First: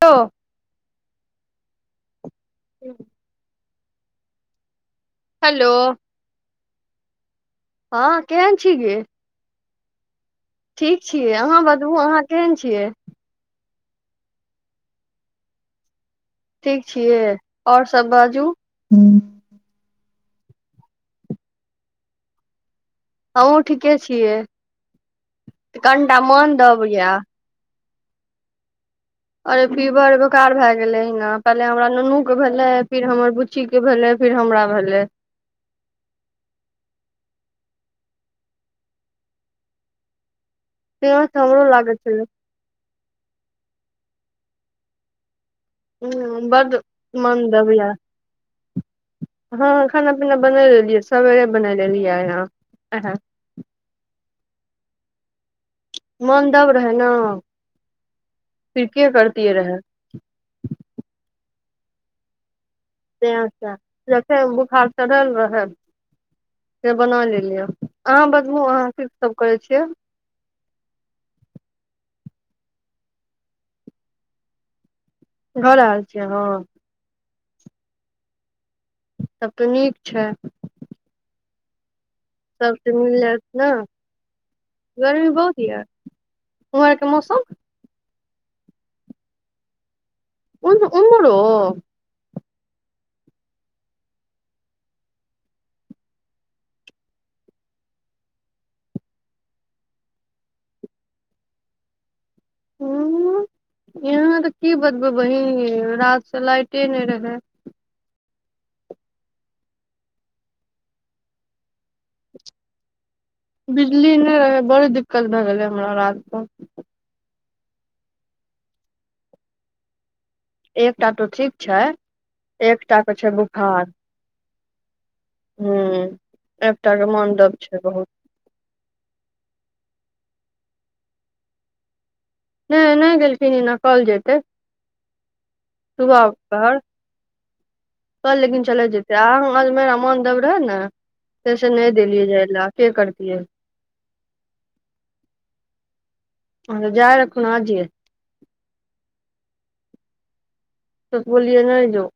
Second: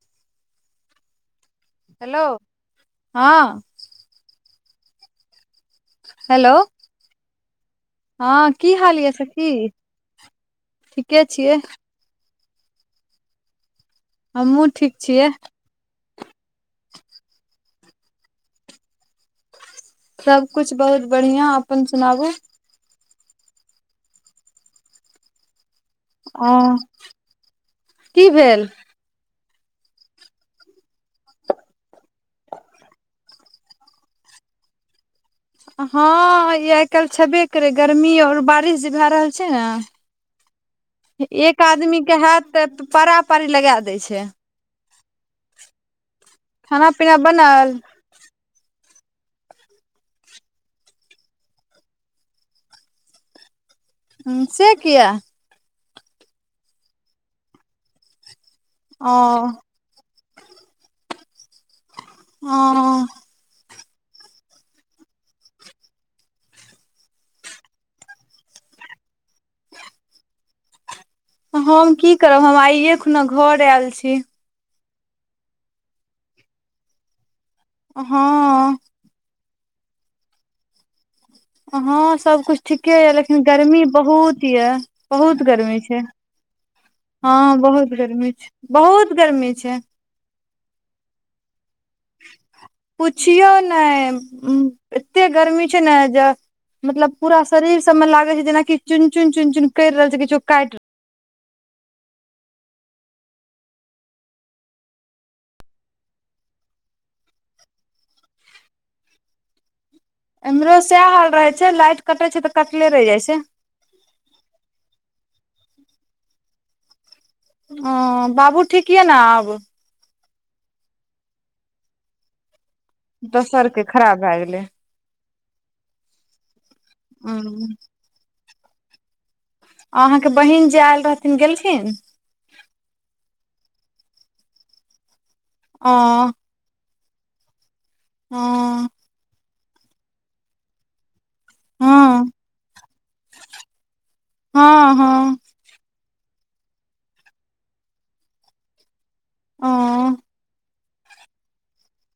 त हेलो हँ hello hello हँ केहन की छी गे हाल य सखी ठीक छियै अहाँ बतबु अहाँ केहन छियै हमहूँ ठीक छियै ठीक छियै आओर सभ बाजू सभकिछु बहुत बढ़िआँ अपन सुनाबू हमहूँ ठीके छियै कनिटा अ मोन दब या की भेल अरे फीवर बेकार भए गेलै ह ने पहिले हमरा नुनू के भेलै फिर हमर बुच्ची के भेले फिर फिर हमरा भेलै हँ ई आइ काल्हि छेबे करै गर्मी आओर बारिश जे भए रहल छै ने त एक हमरो लागैत आदमी के छलै हे त तऽ पारा पारी लगेए दै छै ह बड खाना पीना बनल मनदबया हँ खाना पीना बनय लेलियै सवेरे बनय लेलियैहाँ उएह हुँ से किया मनदब रहै न फिर के ओ करतिये रहै ओ तैं जते बुखार चढ़ल रहल से बना लेलियै अहाँ बतबू अहाँ कीसभ करै छियै हम की करब हम आइए खुना घर आयल छी घर आइल छियै अहाँ हँ सभ तऽ नीक छै हँ सब कुछ ठीके सबसँ यऽ मिल लेकिन जायत ने गर्मी बहुत ये बहुत गर्मी छै उम्हर आरके मौसम हँ बहुत गर्मी छै बहुत गर्मी छै उन उमरो पुछियौ ने एते गर्मी छै न ज मतलब पूरा शरीर सभमे लागै छै जेनाकि चुनि चुनि चुनि चुन करि रहल छै किछो काटि रहल उम्म आ यहाँ तऽ की बतबै बहीन रातसँ लाइटे नहि रहै इमहरो सएह हाल रहे छै लाइट कटे छै तऽ कटले रहि जाइ छै बिजली नहि रहै बड़ दिक्कत भए गेलै हमरा रातमे ओ बाबू ठीक यए न आब एकटा तऽ ठीक छै एकटाके छै दोसर के बुखार खराब भए गेलै हु एकटाके मन दब छै बहुत अहाँके बहिन जे आयल रहथिन गेलखिन नहि नहि गेलखिन एना कल जेतै ओ सुबह कल लेकिन चले हँ जेतै आ हमर मोन दब रहै ने तेसँ नहि देेलियए हँ जाइ ऐबे कर तियऐ हँ हँ अ त जाअ त रहल छिय हाँ बोलियए नहि जो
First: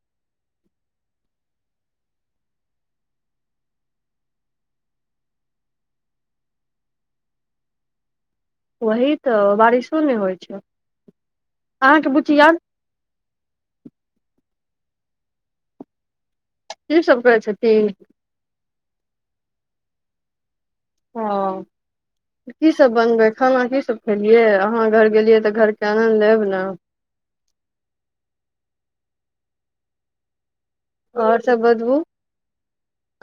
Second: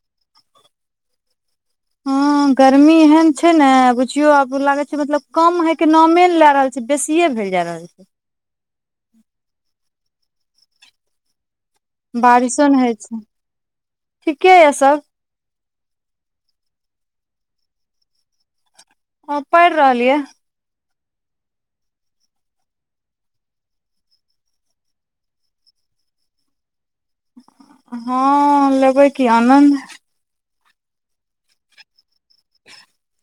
हुँ गर्मी एहेन छै ने बुझियो आब लागे छै मतलब कम हे के नामे ने लए रहल छै बेसीए खायले जा रहल छै वही तऽ बारिशो नहि होइ छै अहाँके बुच्ची याद बारिशो नहि होइ छै ठीके यए सभ किसभ करै छथिन अ पढ़ि रहल यऽ हँ किसभ बनबै खाना किसभ खेलियै अहाँ घर गेलियै तऽ घरके आनन्द लेब ने हँ लेबै कि आनन्द आओर सभ बतबू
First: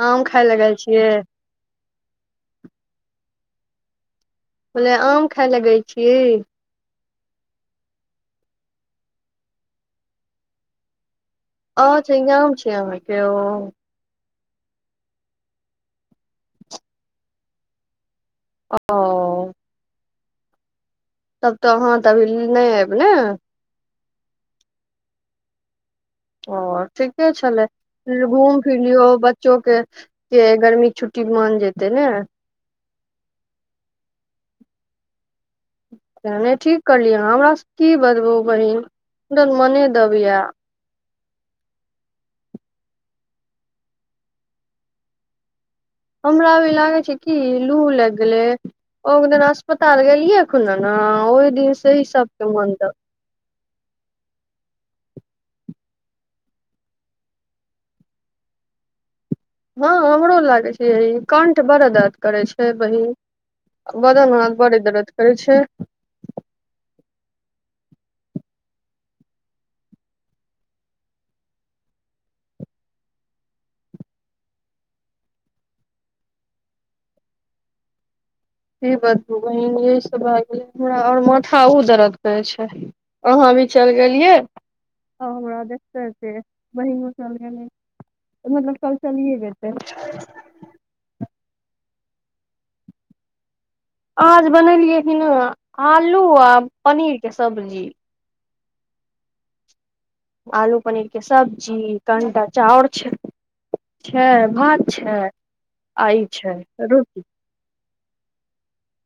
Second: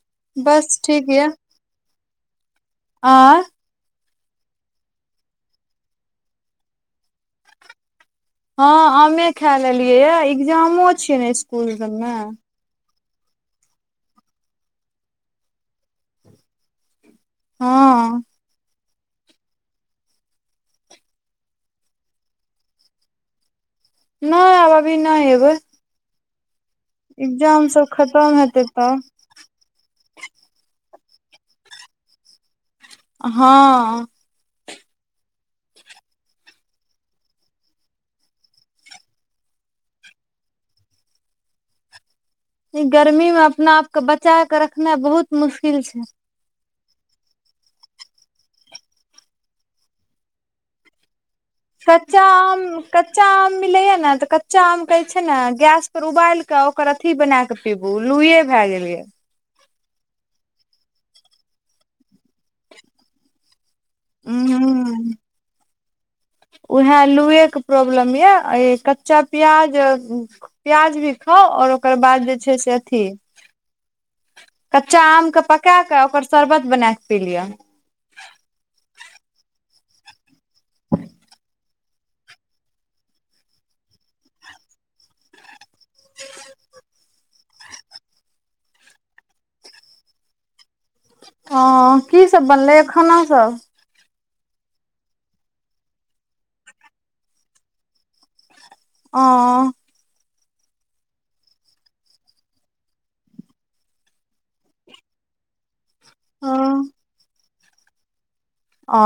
आम खाय लए बस गेल छियै आ बलै आम खाय गेल छी हँ आमे खाय लेलियै ये इग्जामो छियै ने स्कूल अ सबमे छै इग्जाम छै अहांके ओ हँ अ -ओ तब तऽ अहाँ तऽ अखन नहि आयब ने नहि आब अभी नहि अयबै ओ ठीके छले खतम घूम हेतै फिर तब लियो बच्चो के के गर्मी छुटटी मन जेतै ने हँ नहि ठीक करलियै हमरास की बजबू बहिन हमर मने दब या गर्मीमे अपना आपक बचाक रखनाय बहुत मुश्किल छै हमरा कहे छै कि लू लग गेलै ओ दिन अस्पताल गेलियए खुना ने दिन से ही कच्चा सबके आम मन दब कच्चा आम आम मिलय तऽ कच्चा आम कऽ छैने गैस पर उबाल क ओकर अथि बना कऽ पीबू भए गेलै हँ हमरो लागै छै यहि कण्ठ बड़े दर्द करै छै बहीन बादन हाथ बड़ी दरद करै छै उऊहे लुए के प्रॉब्लम ये कच्चा प्याज प्याज भी खाउ आओर ओकर बाद जे छै से अथी कच्चा आमके पकाए कऽ ओकर शरबत बना कऽ पी लिअ की बतबू बहिन य सब भए गेल हमरा आओर माथा ऊ दर्द करै छै अभी चल गेलियै आ हमरा देखते से चल मतलब कल चलिए [unintelligible] ह की सब बनलैए खाना सब आज बनेलियै कि ह आलू आ पनीरके सब्जी ह आलू पनीरके सब्जी कणटाा चाउर छै छै भात छै आ ई छै रोटी ओ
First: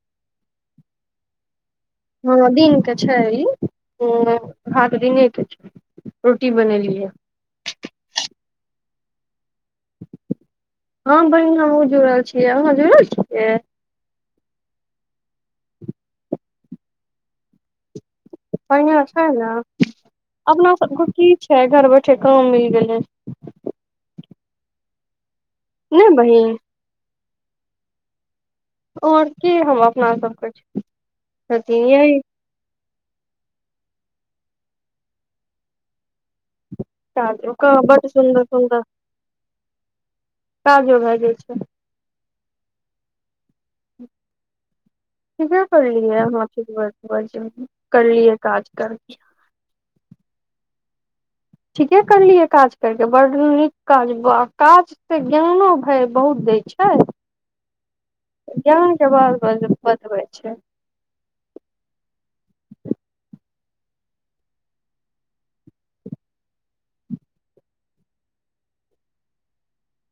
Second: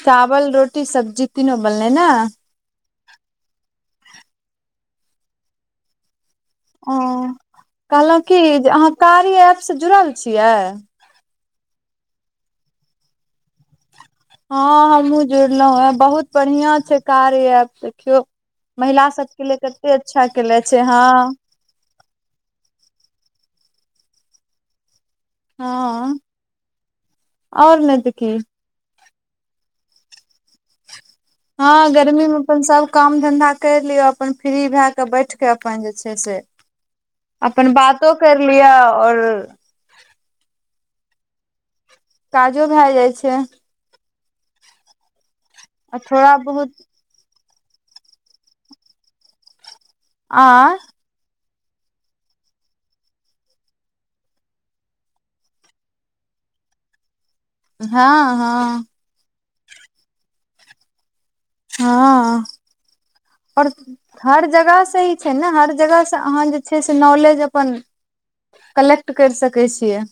चावल रोटी सब्जी तीनो बनल ने हँ दिन के छै भाग दिने के छै रोटी ओ बनेलियै कहलहुँ की जे अहाँ कारी ऐपसँ जुड़ल छियै हमँ जुड़ल छियै अहाँ जुड़ल छियै हँ हमहुँ जुड़लउ हेँ बहुत बढ़िआं छै कार्य ऐप देखियौ बढ़िया महिला छै सबके ने लिए कते अच्छा कनेे अपना छै हँ सबके की छै घर बैठे काम मिल गेलै नहि बहिन ओर नहि देखऽ की ओर की हम अपना सबकछु हँ गर्मी मे अपन सभ काम धंधा कर लियौ अपन फ्री भए क बैठ के अपन जे छै [unintelligible] से काज अपन ओकर बड बातो कर लिय आऔर ताजो भए जाइ छै काजो भए जाइ छै ठीके आ करलियै थोड़ा बहुत अहां करलियए काज करके आ ठीके करलियै काज करकेऽ बड़ नीक काज ब काज से ज्ञानो भाय बहुत दै छै हँ हँ बनबै छै हँ ओर हर जगहसँ ही छै ने हर जगहसँ अहाँ जे छै से नॉलेज अपन कलेक्ट करि सकैत छियै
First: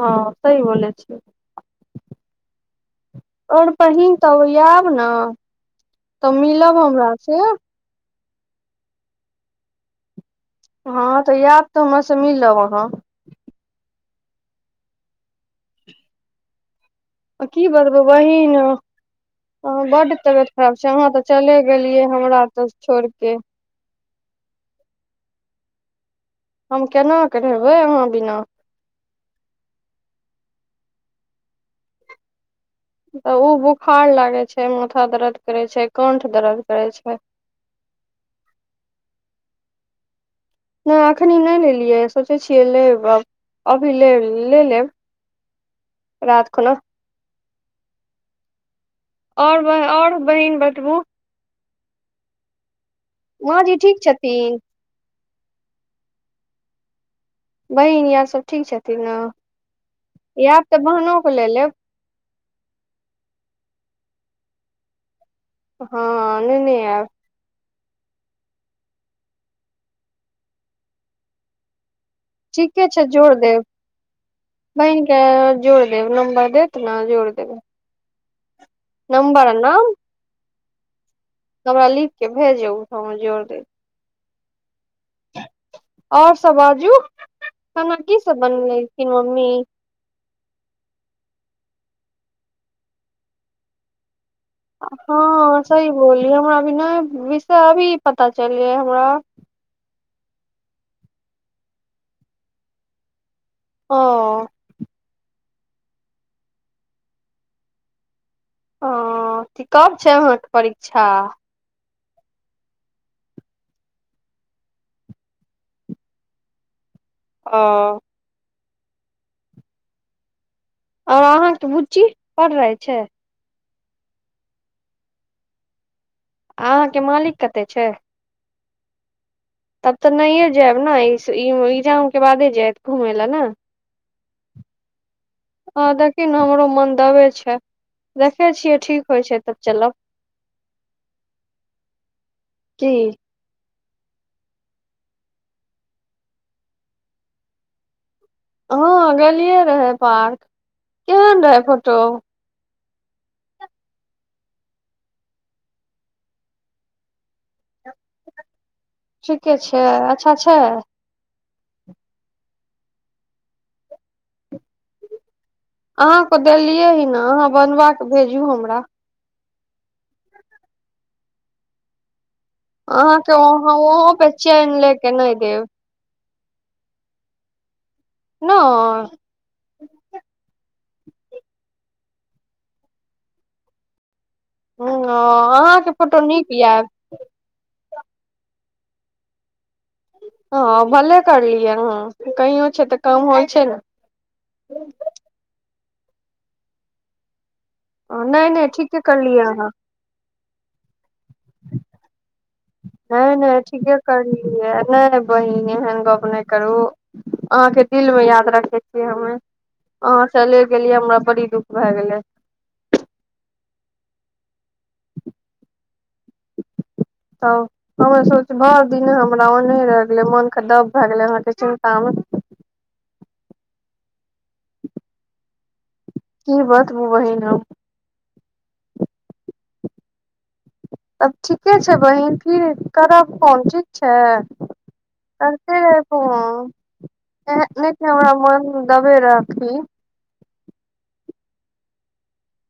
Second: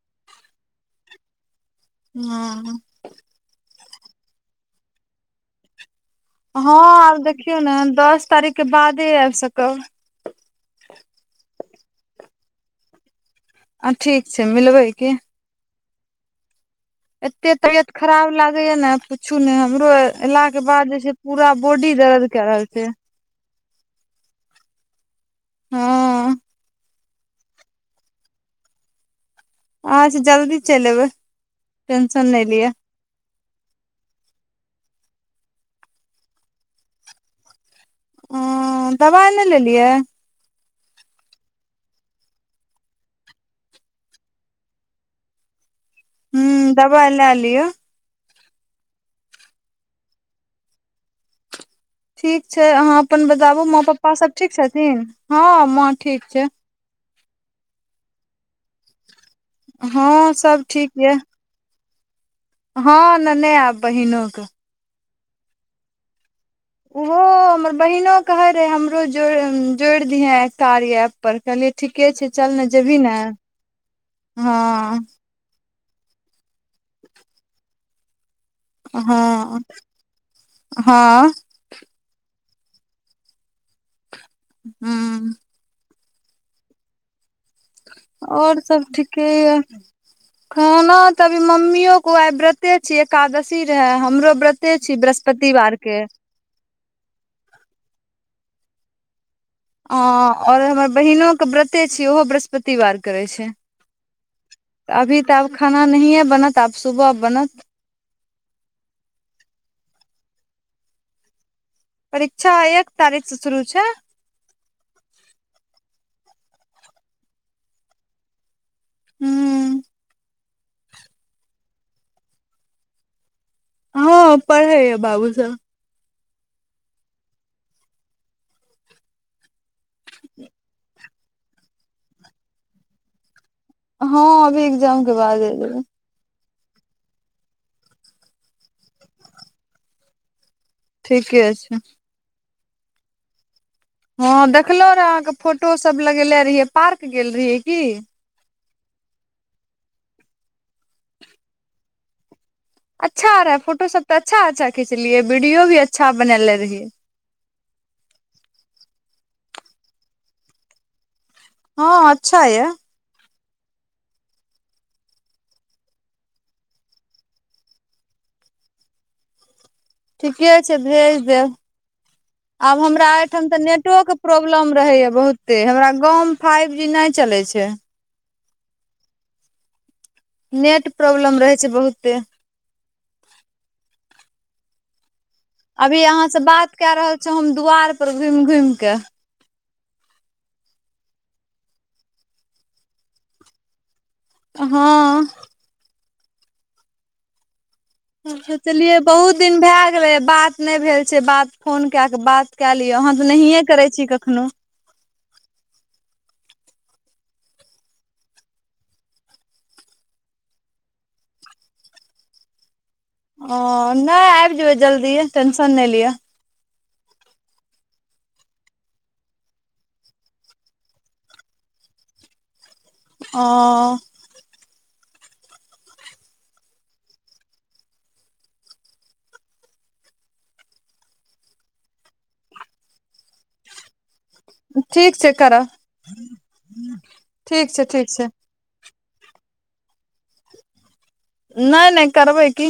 हँ स ई बो छियै हँ पहिन तऽ आब ने तऽ हँ मिलब हमरा आब से देखियौ ने दस तारीख के बादे आबि सकब हँ तऽ याद तऽ हमर से मिलब अहाँ ह ठीक छै मिलबै की एते की तबियत बतबै खराब बहिन लागे या ने पुछू ने हमरो बड एला तबियत के खराब बाद जे अहाँ छै तऽ पूरा चले बॉडी गेलियै दर्द क हमरा रहल तऽ छै छोड़ के हँ हम केना करेबै अहाँ बिना अहां सँ जल्दी चलि एबै टेंशन नहि लिअ तऽ ओ बोखार लागै छै माथा दर्द करै छै कणठ दर्द करै छै हां दबाइ नहि लेलियै नहि एखनी नहि लेलियै सोचै छियै लेबै अभी ले ले लेब रात हुँ खुना दबा लैलिय ओर ब ओर बहिन बतबू ठीक छै अहाँ अपन बताबू माँ पप्पासभ ठीक छथिन हँ माँ ठीक छै बहिन यार सब ठीक छथिन हँ सब आएब तऽ ठीक ये बहिनोके ले लेब हँ नेने आयब बहिनोके हँ नेने आयब ओहो हमर बहिनो कहै रहै हमरोड़ जोड़ि दिहे कार्या ऐप पर कहलियै ठीक के छै चल ने ठीके जेबही छै ने जोड़ देब हँ बहिन के जोड़ देब नम्बर देत ने जोड़ देब हँ हँ भेजो हम जोड़ दे हुँ आओर सब बाजू खाना की आओर सब बनेलखिन ठीके मम्मी य खाना तऽ मम्मी को आइ व्रते छिय एकादशी रहे हमरो व्रते छी हँ बृहस्पतिवार सही के बोली हमराभ नहि विषय अभी पता चल लै हमरा अ और हमर बहिनो के व्रते छिय ओहो बृहस्पतिवार करे छै ओ अभी तऽ आब खाना नहिय बनत आब सुबह बनत ह कब छै आहाँ के परीक्षा परीक्षा एक तारीख से सुरू छै ओ- हुँ - आओर अहाँके बुच्ची पढ़ रहे छै हँ पढ़ै य बाबू सब अहाँके मालिक कत छै तब तऽ नहिये जायब ने एगजाम के बादे जायत घुमय लए ने हँ अभी एकग्जाम आ देखहि ने हमरो मन दबै छै देखै छियै ठीक होइ छै तब चलब ठीके छै जी हँ देखलहु रहय अहाँ के फोटोसभ लगेेलने रहियै पार्क गेल रय की हँ गेलियै रहे पार्क केहन रहै फोटो अच्छा रहे फोटो सब तऽ अच्छा अच्छा खिचलियै वीडियो भी अच्छा बनले रहिय [inaudible] ठीके छै अच्छा छै हँ अच्छा या अहाँकेँ देलियै ह ने अहाँ बनबा कऽ भेजू हमरा ठीके छै भेज देब आब हमरा अहाँके एहिठाम तऽ अहाँ ओहो नेतोक पे प्रॉब्लम चेन ले के रहैएा नहि बहुते देब हमरा गामव फाइव जी नहि चलै छै नय नेट प्रोब्लम रहै छै बहुते ह अभी अहाँ से बात कए रहल छौ हम दुआार पर घुमि घुमि कऽ हँ भले करलियै ह कहि छै तऽ काम होइ छै ने हँ नहि नहि ठीके सोचलियै बहुत करलियै दिन अहाँ भए गेलै बात नहि भेल फोन कए क बात कय लिय अह तऽ नहि करै ठीके छी कखनो करलियै नहि बहिन एहन गप नहि करू अहाँके दिलमे याद रखै छियै हमे अहाँ चले गेलियै हमरा बड़ी दुख भए गेलै ह न आबि जेयबै जल्दी टेंशन नहि लिअ तब हमे सोच भरि दिन हमरा ओन्ह रहि गेलै मोन ख दब भए गेलै अहाँके चिन्तामे ओ फी बात म वहि नाम तब ठीके छै बहिन फिर करब फोन ठीक छै ठीक छै करऽ करते रहे फोन ठीक छै ठीक छै तबे रखी नहि नहि करबै की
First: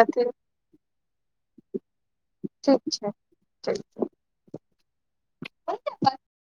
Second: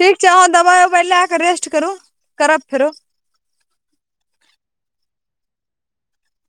ठीक छै अह दबा लेके रेस्ट करू करब फेरो ठ [unintelligible]